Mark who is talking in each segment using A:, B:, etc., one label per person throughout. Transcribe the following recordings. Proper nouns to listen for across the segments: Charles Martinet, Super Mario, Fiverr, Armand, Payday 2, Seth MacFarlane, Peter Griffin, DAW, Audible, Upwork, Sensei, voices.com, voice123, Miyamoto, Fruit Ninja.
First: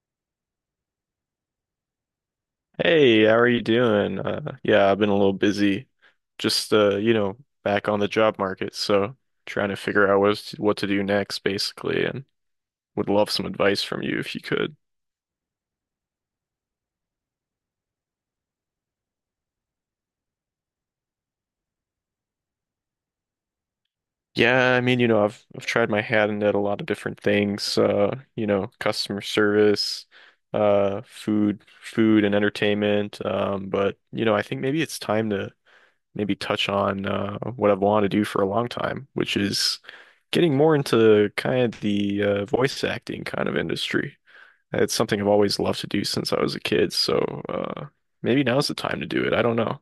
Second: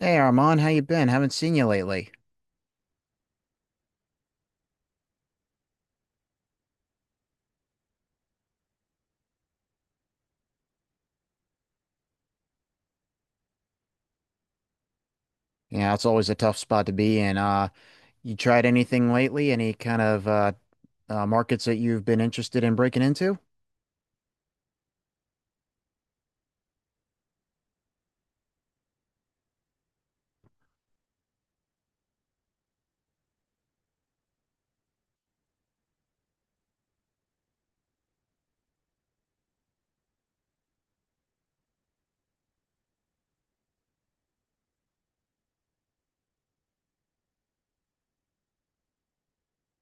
A: Hey Armand, how you been? Haven't seen you lately.
B: Hey, how are you doing? Yeah, I've been a little busy, just back on the job market, so trying to figure out what to do next, basically, and would love some advice from you if you could.
A: Yeah, it's always a tough spot to be in. You tried anything lately? Any kind of markets that you've been interested in breaking into? Is
B: Yeah, I mean, I've tried my hand at a lot of different things, customer service, food and entertainment, but I think maybe it's time to maybe touch on what I've wanted to do for a long time, which is getting more into kind of the voice acting kind of industry. It's something I've always loved to do since I was a kid, so uh, maybe now's the time to do it. I don't know.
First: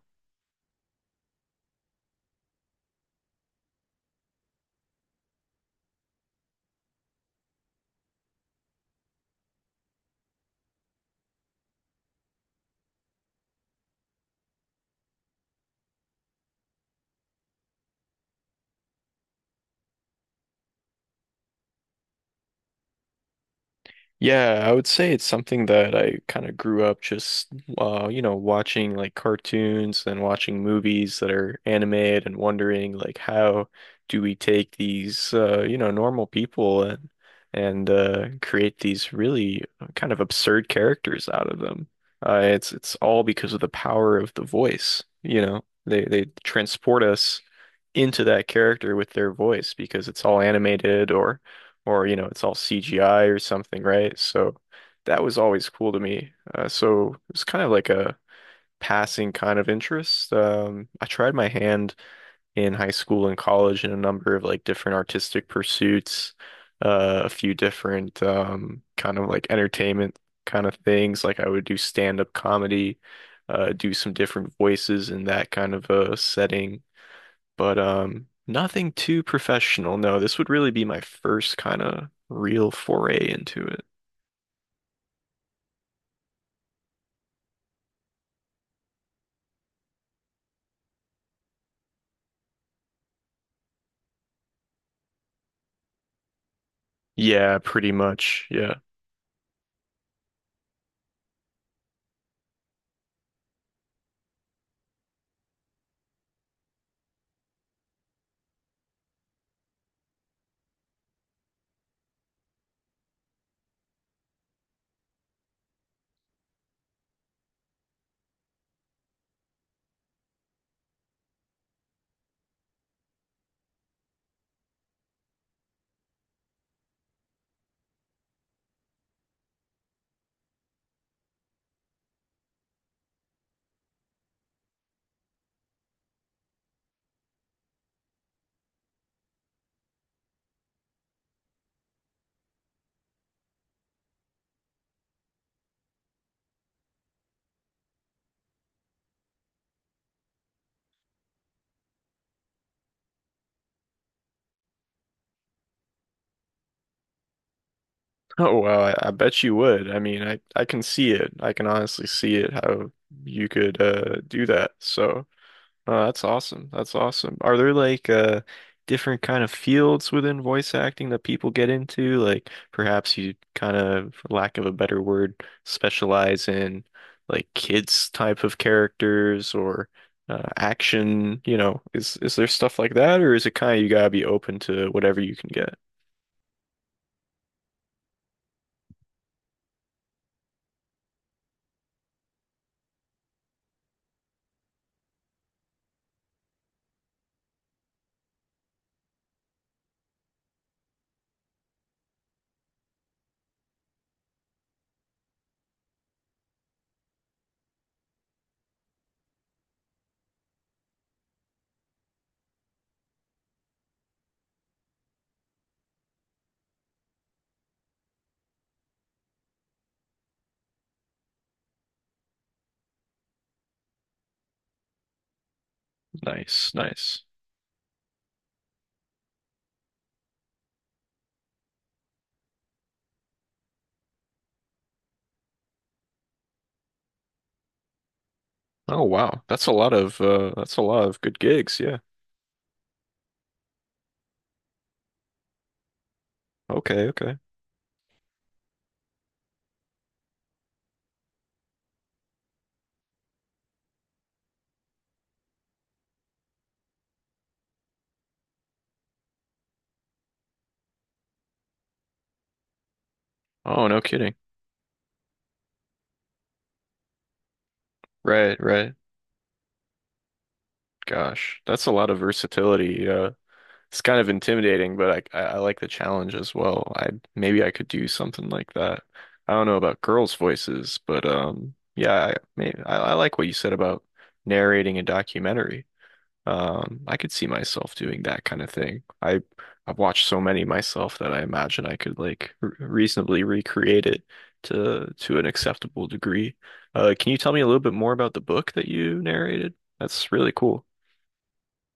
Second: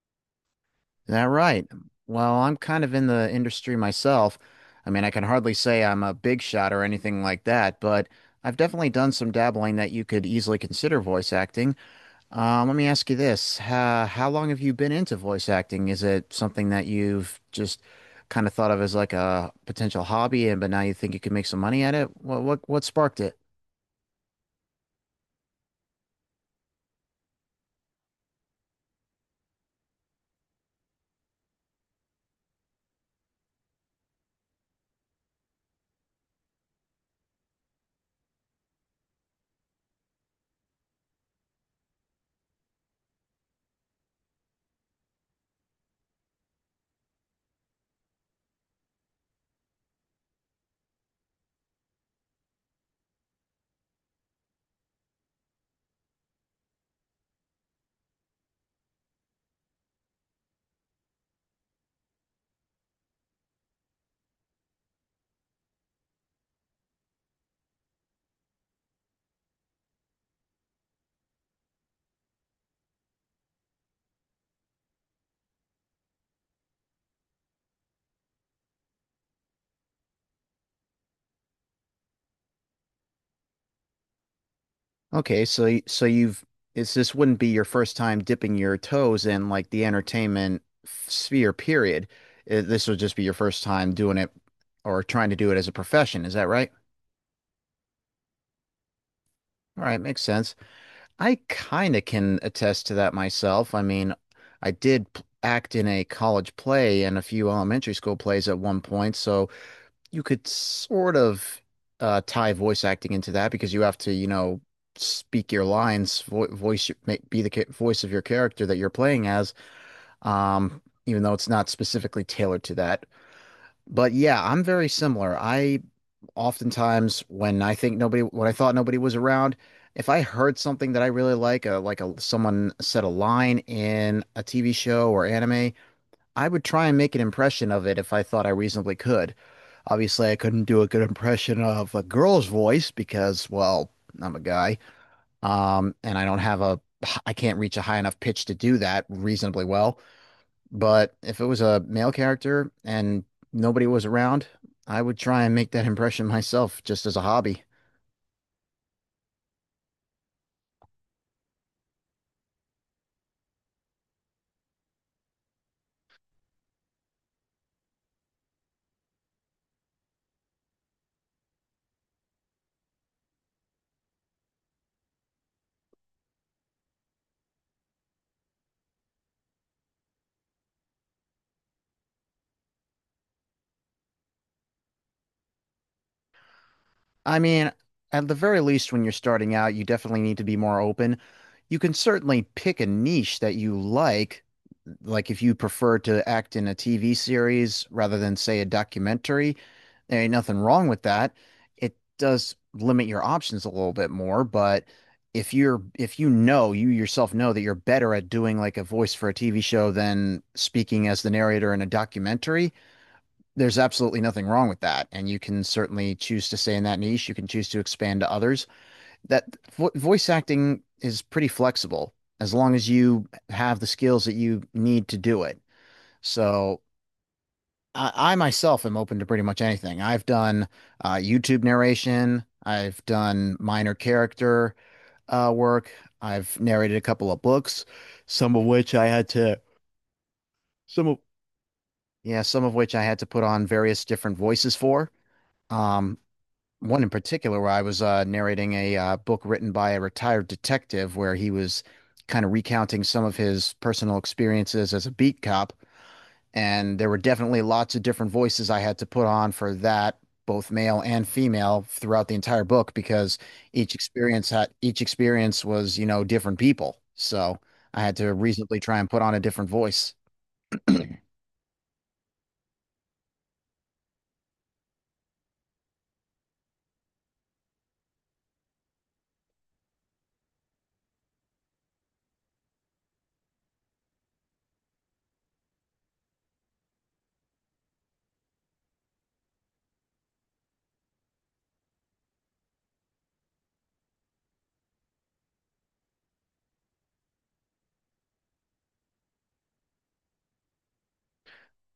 A: That right? Well, I'm kind of in the industry myself. I mean, I can hardly say I'm a big shot or anything like that, but I've definitely done some dabbling that you could easily consider voice acting. Let me ask you this. How long have you been into voice acting? Is it something that you've just kind of thought of as like a potential hobby and but now you think you could make some money at it? What sparked it?
B: Yeah, I would say it's something that I kind of grew up just watching like cartoons and watching movies that are animated and wondering like how do we take these, normal people and and create these really kind of absurd characters out of them. It's all because of the power of the voice. They transport us into that character with their voice because it's all animated or or it's all CGI or something, right? So that was always cool to me. So it was kind of like a passing kind of interest. I tried my hand in high school and college in a number of like different artistic pursuits, a few different kind of like entertainment kind of things. Like I would do stand-up comedy, do some different voices in that kind of a setting but nothing too professional. No, this would really be my first kind of real foray into it.
A: Okay, so you've it's this wouldn't be your first time dipping your toes in like the entertainment sphere period. This would just be your first time doing it or trying to do it as a profession, is that right?
B: Yeah, pretty much. Yeah.
A: All right, makes sense. I kind of can attest to that myself. I mean, I act in a college play and a few elementary school plays at one point, so you could sort of tie voice acting into that because you have to, you know, speak your lines, vo voice, be the ca voice of your character that you're playing as, even though it's not specifically tailored to that. But yeah, I'm very similar. I Oftentimes when I thought nobody was around, if I heard something that I really like a someone said a line in a TV show or anime, I would try and make an impression of it if I thought I reasonably could. Obviously, I couldn't do a good impression of a girl's voice because, well, I'm a guy, and I don't have a, I can't reach a high enough pitch to do that reasonably well. But if it was a male character and nobody was around, I would try and make that impression myself just as a hobby.
B: Oh, well, I bet you would. I mean, I can see it. I can honestly see it how you could do that. So oh, that's awesome. That's awesome. Are there like different kind of fields within voice acting that people get into? Like perhaps you kind of, for lack of a better word, specialize in like kids type of characters or action, you know, is there stuff like that or is it kind of you gotta be open to whatever you can get?
A: I mean, at the very least, when you're starting out, you definitely need to be more open. You can certainly pick a niche that you like if you prefer to act in a TV series rather than say a documentary, there ain't nothing wrong with that. It does limit your options a little bit more, but if you know you yourself know that you're better at doing like a voice for a TV show than speaking as the narrator in a documentary, there's absolutely nothing wrong with that. And you can certainly choose to stay in that niche. You can choose to expand to others. That vo Voice acting is pretty flexible as long as you have the skills that you need to do it.
B: Nice,
A: So
B: nice.
A: I myself am open to pretty much anything. I've done YouTube narration, I've done minor character work, I've narrated a couple of books, some of which
B: Oh
A: I had
B: wow.
A: to
B: That's a lot of that's a
A: some
B: lot
A: of
B: of good gigs, yeah.
A: yeah, some of which I had to put on various different voices for. Um, One
B: Okay,
A: in
B: okay.
A: particular where I was narrating a book written by a retired detective where he was kind of recounting some of his personal experiences as a beat cop. And there were definitely lots of different voices I had to put on for that, both male and female, throughout the entire book because
B: Oh, no kidding.
A: each experience was, you know, different people. So I had to
B: Right,
A: reasonably
B: right.
A: try and put on a different voice.
B: Gosh, that's a lot of versatility. It's kind of intimidating, but I like the challenge as well. I maybe I could do something like that. I don't know about girls' voices, but yeah, maybe I like what you said about narrating a documentary. I could see myself doing that kind of thing. I I've watched so many myself that I imagine I could like re reasonably recreate it to an acceptable degree. Can you tell me a little bit more about the book that you narrated? That's really cool.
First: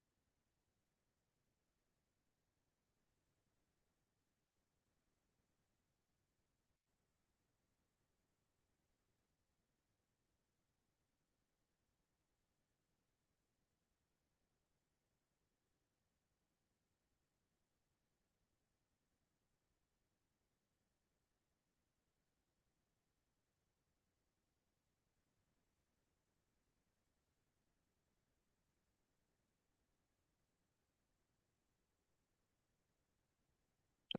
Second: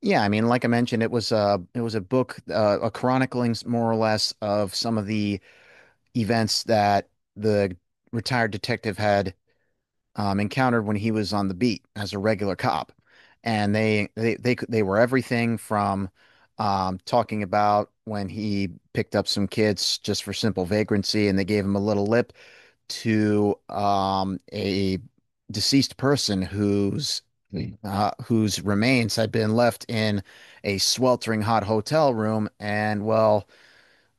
A: Yeah, I mean, like I mentioned, it was a book, a chronicling more or less of some of the events that the retired detective had encountered when he was on the beat as a regular cop, and they were everything from talking about when he picked up some kids just for simple vagrancy and they gave him a little lip to a deceased person whose whose remains had been left in a sweltering hot hotel room, and well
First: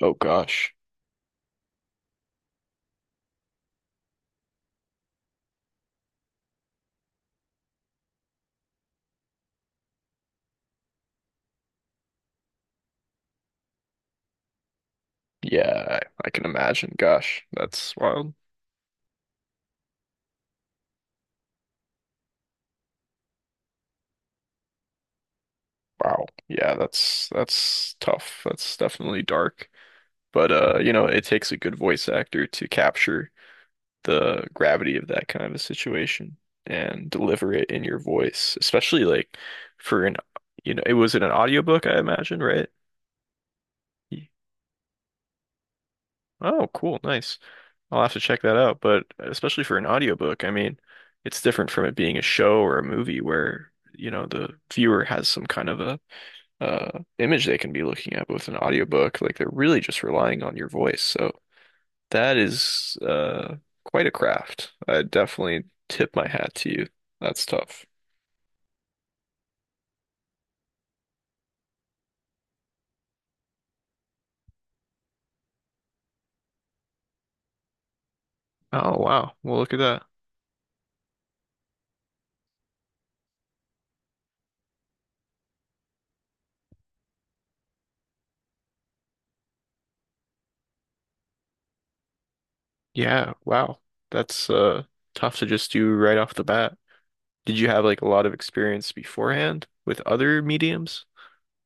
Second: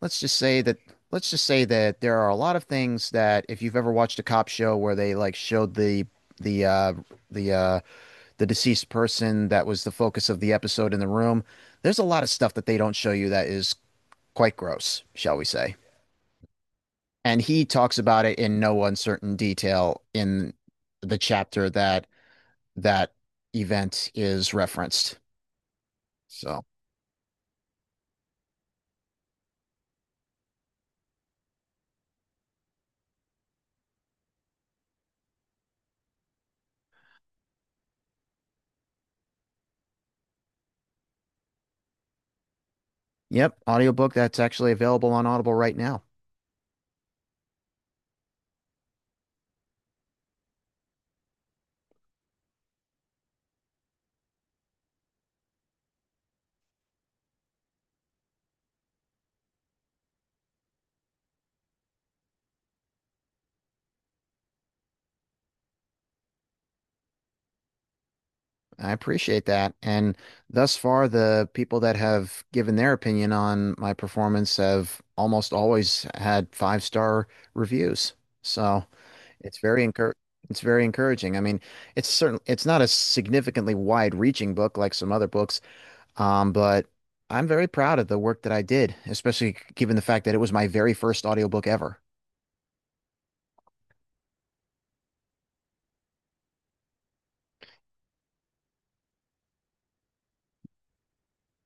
B: Oh
A: let's just say
B: gosh.
A: that there are a lot of things that if you've ever watched a cop show where they like showed the uh the uh the deceased person that was the focus of the episode in the room, there's a lot of stuff that they don't show you that is quite gross, shall we say.
B: Yeah, I can imagine.
A: And
B: Gosh,
A: he
B: that's
A: talks about
B: wild.
A: it in no uncertain detail in the chapter that that event is referenced.
B: Wow.
A: So,
B: Yeah, that's tough. That's definitely dark. But it takes a good voice actor to capture the gravity of that kind of a situation and deliver it in your voice, especially like for an, you know, it was in an audiobook, I imagine, right?
A: yep, audiobook that's actually available on Audible right now.
B: Oh, cool. Nice. I'll have to check that out. But especially for an audiobook, I mean, it's different from it being a show or a movie where, you know, the viewer has some kind of a image they can be looking at. But with an audiobook, like they're really just relying on your voice. So that is quite a craft. I definitely tip my hat to you. That's tough.
A: I appreciate that. And thus far, the people that have given their opinion on my performance have almost always had five-star reviews. So
B: Oh, wow. Well,
A: it's
B: look at
A: very
B: that.
A: encour it's very encouraging. I mean, it's not a significantly wide reaching book like some other books, but I'm very proud of the work that I did, especially given the fact that it was my very first audiobook ever.
B: Yeah, wow. That's tough to just do right off the bat. Did you have like a lot of experience beforehand with other mediums?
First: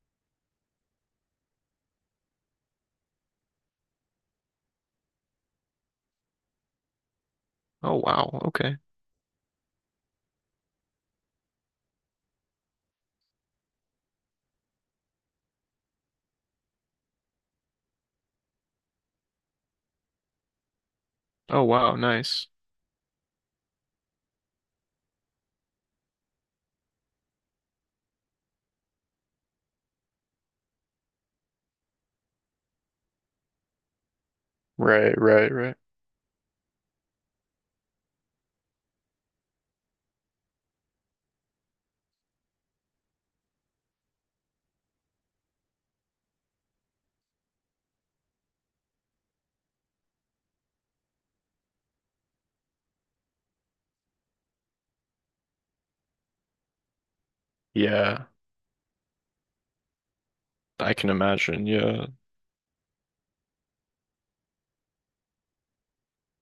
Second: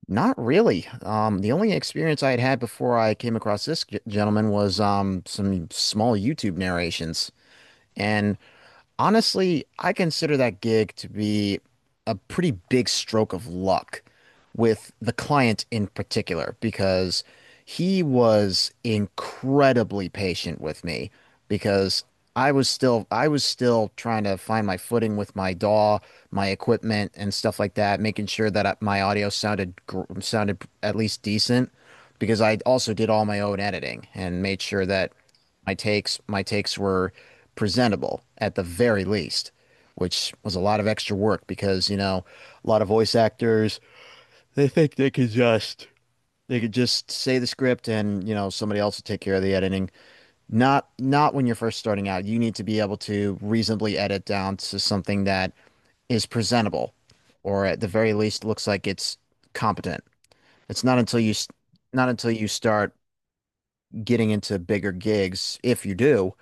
A: Not really. The only experience I had had before I came across this gentleman was some small YouTube narrations.
B: Oh
A: And
B: wow, okay.
A: Honestly, I consider that gig to be a pretty big stroke of luck with the client in particular because he was incredibly patient with me
B: Oh wow,
A: because
B: nice.
A: I was still trying to find my footing with my DAW, my equipment and stuff like that, making sure that my audio sounded at least decent because I also did all my own editing and made sure that
B: Right, right, right.
A: my takes were presentable at the very least, which was a lot of extra work because, you know, a lot of voice actors, they think they could just say the script and, you know, somebody else will take care of the editing. Not when you're first starting out. You need to be able to reasonably edit down to something that is presentable or at the very
B: Yeah,
A: least looks like it's competent. It's
B: I
A: not
B: can
A: until you
B: imagine. Yeah.
A: Not until you start getting into bigger gigs, if you do,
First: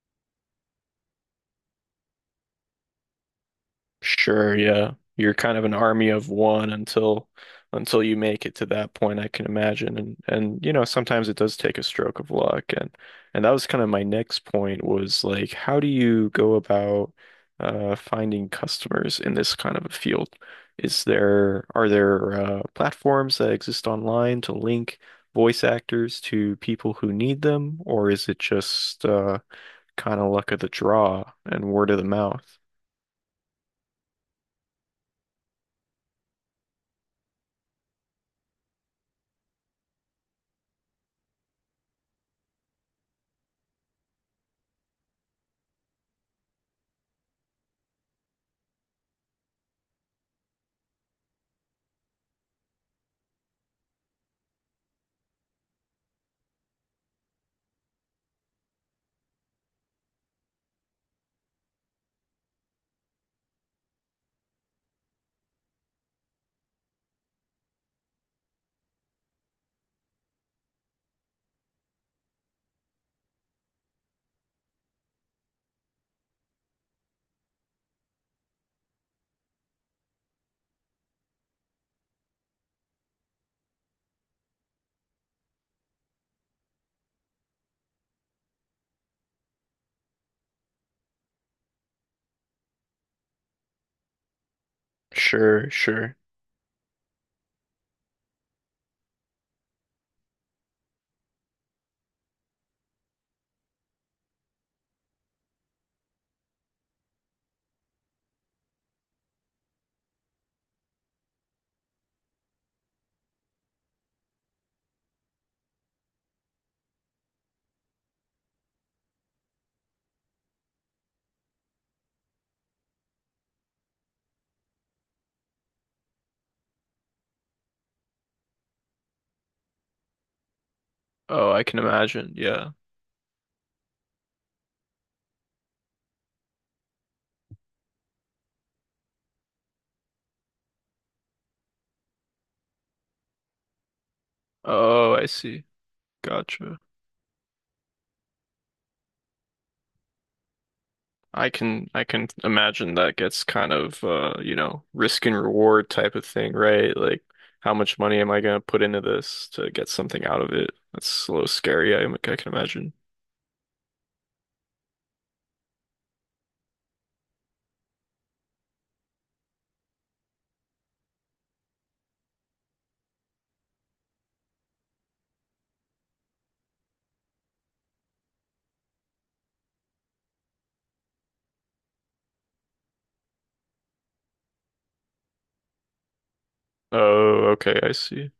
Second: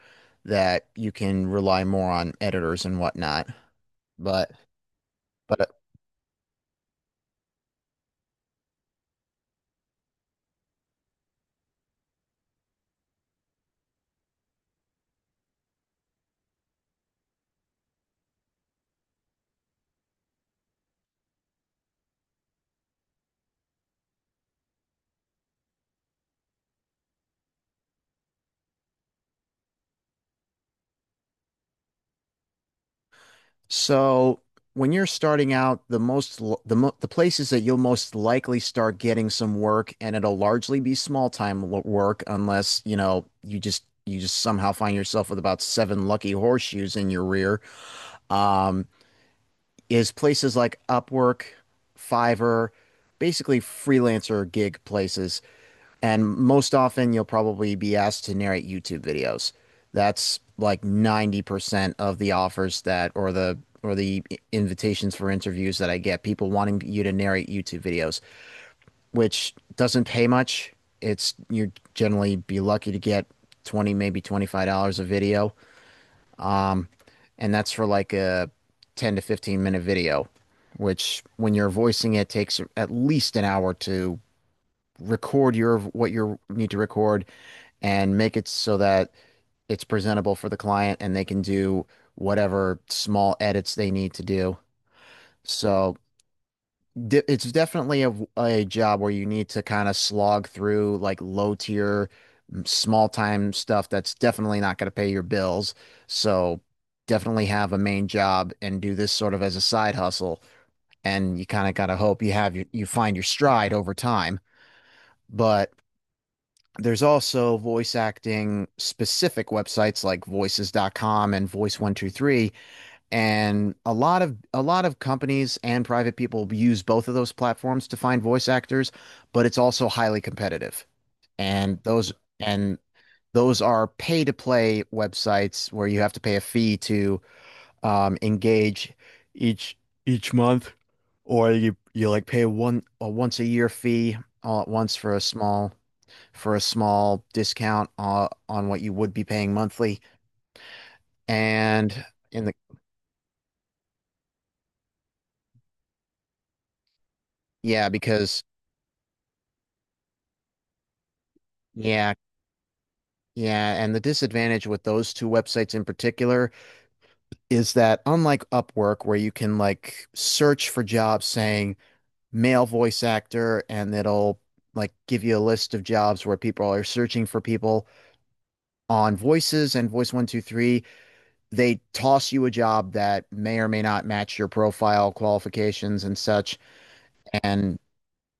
A: that you can rely more on editors and whatnot. But
B: Sure, yeah. You're kind
A: but
B: of an army of one until you make it to that point, I can imagine. And you know, sometimes it does take a stroke of luck. And that was kind of my next point was like, how do you go about finding customers in this kind of a field? Is there Are there platforms that exist online to link voice actors to people who need them, or is it just kind of luck of the draw and word of the mouth?
A: So when you're starting out, the most l- the mo the places that you'll most likely start getting some work, and it'll largely be small time work, unless you know you just somehow find yourself with about seven lucky horseshoes in your rear. Um, is places like Upwork, Fiverr, basically freelancer gig places. And most often, you'll probably be asked to narrate YouTube videos. That's like 90% of the offers that, or the invitations for interviews that I get, people wanting you to narrate YouTube videos, which doesn't pay much. You're generally be lucky to get 20, maybe $25 a video. Um, and that's for like a 10 to 15 minute video, which when you're voicing it takes at least an hour to what you need to record and make it so that it's presentable for the client and they can do whatever small edits they need to do.
B: Sure,
A: So
B: sure.
A: it's definitely a job where you need to kind of slog through like low tier, small time stuff that's definitely not going to pay your bills. So definitely have a main job and do this sort of as a side hustle. And you kind of got to hope you find your stride over time. But There's also voice acting specific websites like voices.com and voice123 and a lot of companies and private people use both of those platforms to find voice actors, but it's also highly competitive.
B: Oh, I
A: And
B: can
A: those
B: imagine. Yeah.
A: and those are pay to play websites where you have to pay a fee to engage each each month or you like pay one a once a year fee all at once
B: Oh, I see.
A: for a
B: Gotcha.
A: small discount on what you would be paying monthly.
B: I
A: And
B: can
A: in the
B: imagine that gets kind of risk and reward type of thing, right? Like how
A: Yeah,
B: much money am I
A: because
B: gonna put into this to get something out of it? That's a little scary,
A: yeah,
B: I can imagine.
A: yeah, and the disadvantage with those two websites in particular is that unlike Upwork, where you can like search for jobs saying male voice actor and it'll like give you a list of jobs where people are searching for people, on voices and voice 123 they toss you a job that may or may not match your profile qualifications and such.
B: Oh,
A: And
B: okay, I see.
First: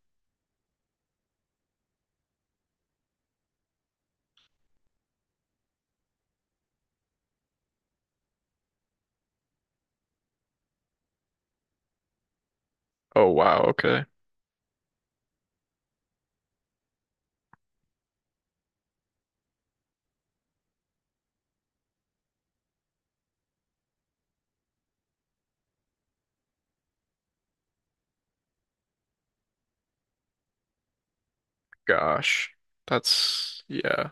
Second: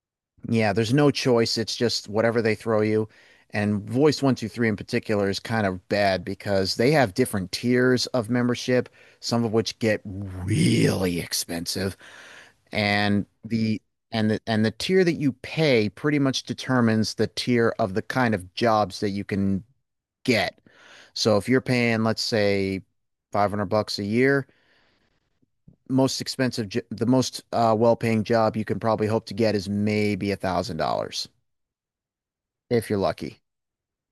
A: Yeah, there's no choice. It's just whatever they throw you. And Voice 123 in particular is kind of bad because they have different tiers of membership, some of which get really expensive. And
B: Oh, wow,
A: the
B: okay.
A: and the tier that you pay pretty much determines the tier of the kind of jobs that you can get. So if you're paying, let's say, $500 a year, most expensive, the most well-paying job you can probably hope to get is maybe $1,000
B: Gosh.
A: if you're lucky.
B: That's yeah,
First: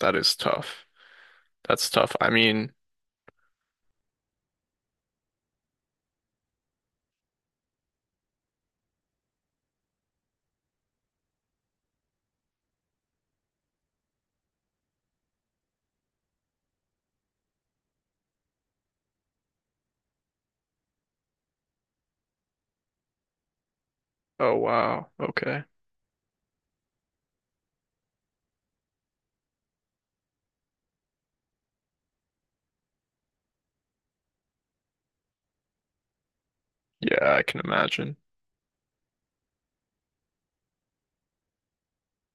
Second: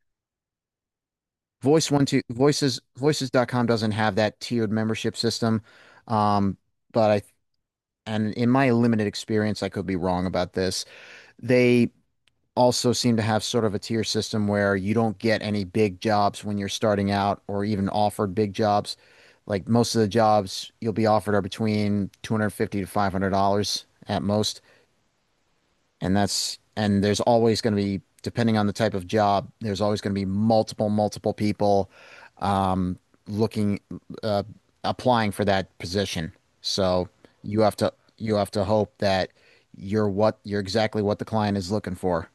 B: that is tough. That's
A: Voice one
B: tough.
A: two
B: I mean,
A: voices voices.com doesn't have that tiered membership system. Um, but I and in my limited experience, I could be wrong about this. They also seem to have sort of a tier system where you don't get any big jobs when you're starting out or even offered big jobs. Like most of the jobs you'll be offered are between 250 to $500 at
B: oh
A: most.
B: wow, okay.
A: And that's, and there's always going to be, depending on the type of job, there's always going to be multiple people um, looking, uh, applying for that position. So
B: Yeah, I
A: you
B: can
A: have to,
B: imagine.
A: you have to hope that you're exactly what the client is looking for.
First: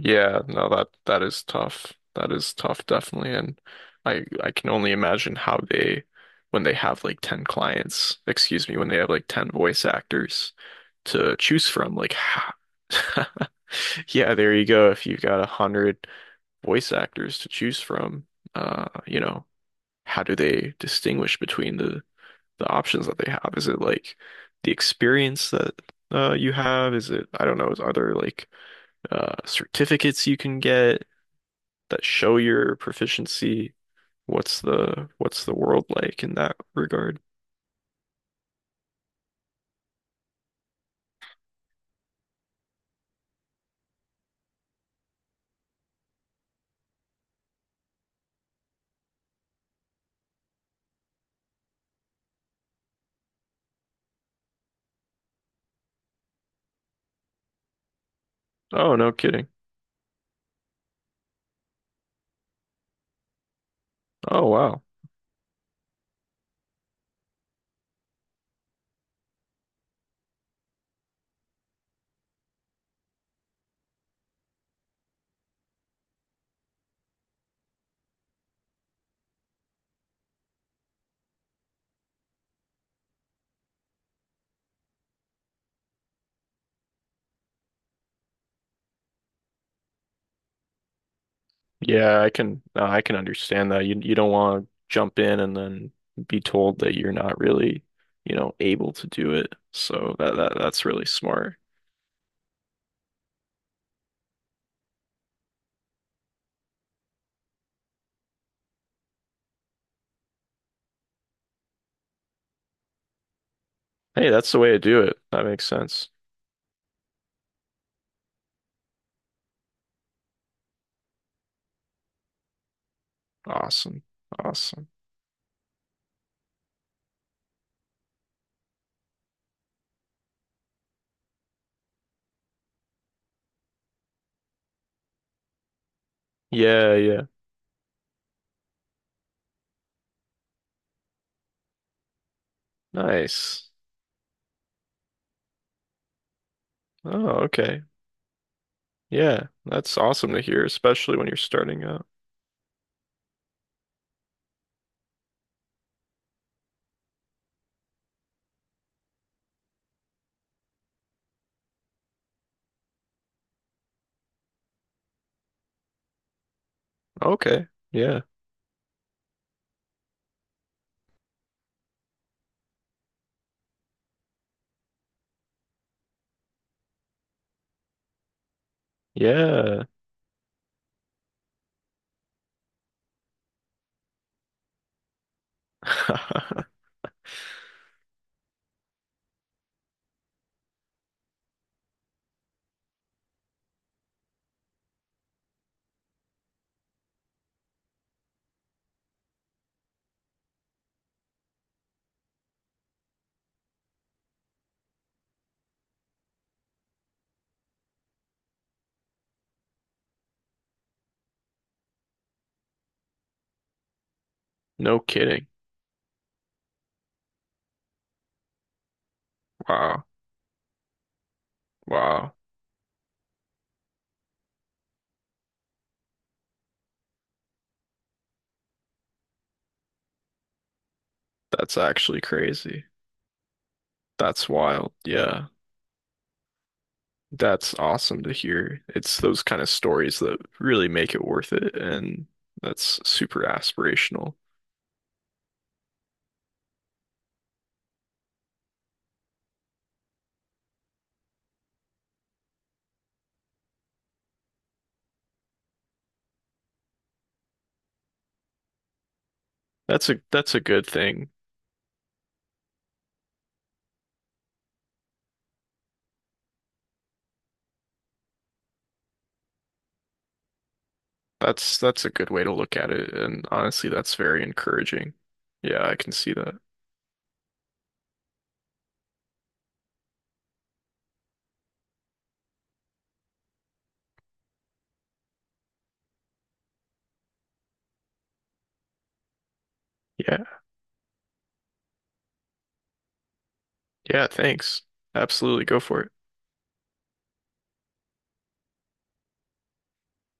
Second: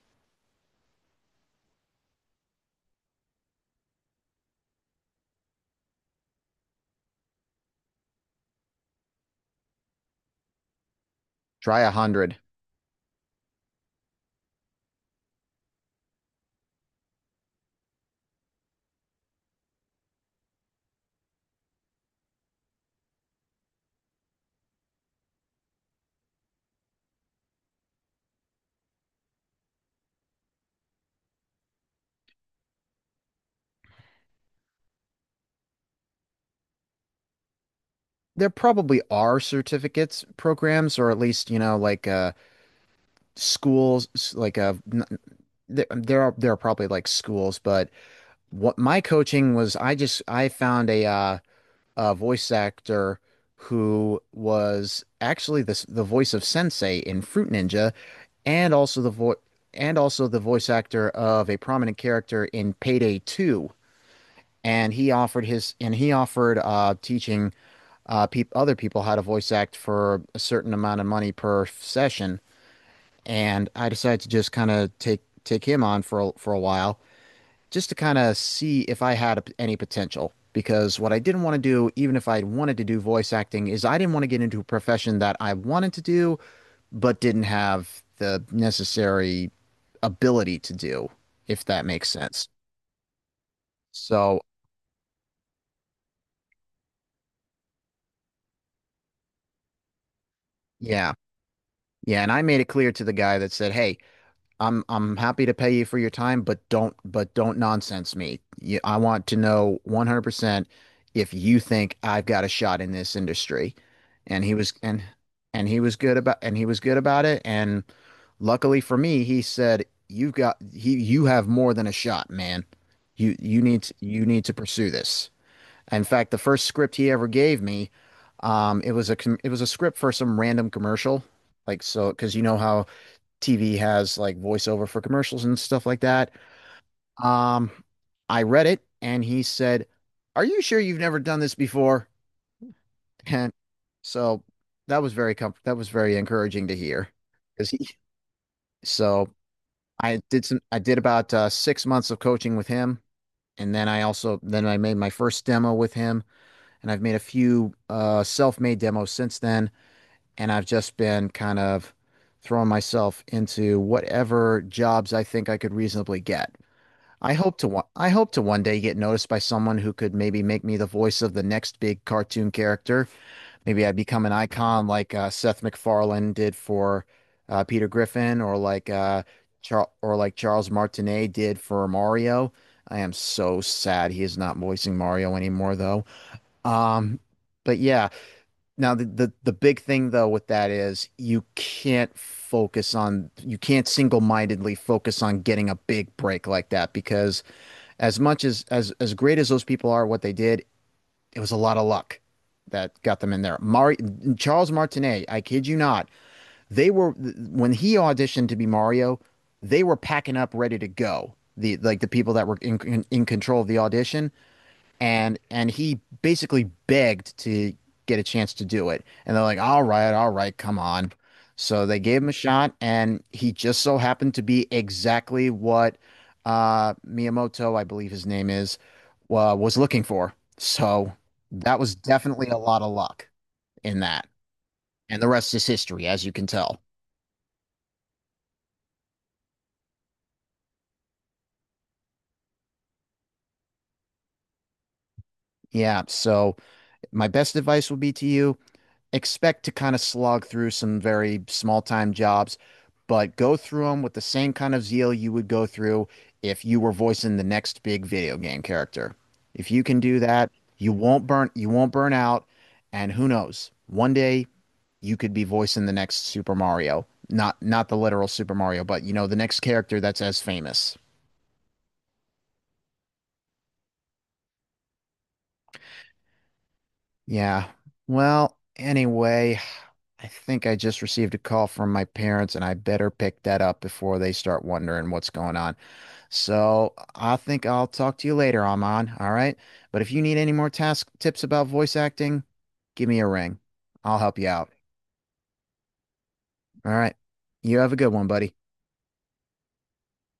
B: Yeah, no, that is tough. That is tough, definitely. And I can only imagine how they when they have like 10 clients, excuse me, when they have like 10 voice actors to choose
A: Try a
B: from, like
A: hundred.
B: yeah, there you go. If you've got 100 voice actors to choose from, uh, you know, how do they distinguish between the options that they have? Is it like the experience that you have? Is it, I don't know, is are there like certificates you can get that show your proficiency? What's the world like in that regard?
A: There probably are certificates programs, or at least, you know, like schools, like a, there, there are probably like schools, but what my coaching was, I found a voice actor who was actually the voice of Sensei in Fruit Ninja, and
B: Oh,
A: also the
B: no
A: vo
B: kidding.
A: and also the voice actor of a prominent character in Payday 2.
B: Oh, wow.
A: And he offered teaching peop other people how to voice act for a certain amount of money per session. And I decided to just kind of take him on for for a while, just to kind of see if I had any potential. Because what I didn't want to do, even if I wanted to do voice acting, is I didn't want to get into a profession that I wanted to do, but didn't have the necessary ability to do, if that makes
B: Yeah,
A: sense.
B: I can understand that. You don't
A: So,
B: want to jump in and then be told that you're not really, you know, able to do it. So that's really
A: yeah.
B: smart.
A: Yeah. And I made it clear to the guy that said, "Hey, I'm happy to pay you for your time, but don't nonsense me. You, I want to know 100% if you think I've got a shot in this industry."
B: Hey,
A: And
B: that's
A: he
B: the way
A: was
B: to
A: and
B: do it. That makes
A: and he was
B: sense.
A: good about and he was good about it. And luckily for me, he said, "You've got he you have more than a shot, man.
B: Awesome.
A: You need to
B: Awesome.
A: pursue this." In fact, the first script he ever gave me, it was a script for some random commercial. Like so, because you know how TV has like voiceover for commercials and stuff like that.
B: Yeah, yeah.
A: Um, I read it and he said, "Are you sure you've never done this before?" And
B: Nice.
A: so that was very com that was very encouraging to hear
B: Oh,
A: because
B: okay.
A: he so
B: Yeah, that's
A: I
B: awesome to
A: did some
B: hear,
A: I did
B: especially when
A: about
B: you're starting
A: six
B: out.
A: months of coaching with him, and then I also then I made my first demo with him, and I've made a few self-made demos since then, and I've just been kind of throwing myself into whatever jobs I think I could reasonably get.
B: Okay.
A: I
B: Yeah.
A: hope to one day get noticed by someone who could maybe make me the voice of the next big cartoon character. Maybe I become an icon like Seth MacFarlane did for Peter Griffin, or like
B: Yeah.
A: Char or like Charles Martinet did for Mario. I am so sad he is not voicing Mario anymore, though. Um, but yeah, now the big thing though with that is you can't single-mindedly focus on getting a big break like that, because as great as those people are, what they did, it was a lot of luck that got them in there. Mari Charles Martinet, I kid you not, they were when he auditioned to be Mario, they were packing up ready to go. The, like the people that were in control of the audition,
B: No
A: and
B: kidding.
A: he basically begged to get a chance to do it. And they're like,
B: Wow.
A: all right, come on." So they gave him a
B: Wow.
A: shot, and he just so happened to be exactly what Miyamoto, I believe his name is, wa was looking for. So that
B: That's
A: was
B: actually
A: definitely a lot
B: crazy.
A: of luck in that.
B: That's wild.
A: And the
B: Yeah.
A: rest is history, as you can tell.
B: That's awesome to hear. It's those kind of stories that really make it worth it, and that's super aspirational.
A: Yeah, so my best advice would be to you: expect to kind of slog through some very small time jobs, but go through them with the same kind of zeal you would go through if you were voicing the next big video game character. If you can do that,
B: That's a good thing.
A: you won't burn out, and who knows, one day you could be voicing the next Super Mario. Not the literal Super Mario, but you know, the next character that's as famous.
B: That's a good way to look at it, and honestly, that's very encouraging. Yeah, I can see that.
A: Yeah. Well, anyway, I think I just received a call from my parents, and I better pick that up before they start wondering what's going on. So I think I'll talk to you later, Aman. All right. But if you need
B: Yeah.
A: any more task tips about voice acting, give me a ring. I'll
B: Yeah,
A: help you out.
B: thanks. Absolutely. Go for it.
A: All right. You have a good one, buddy.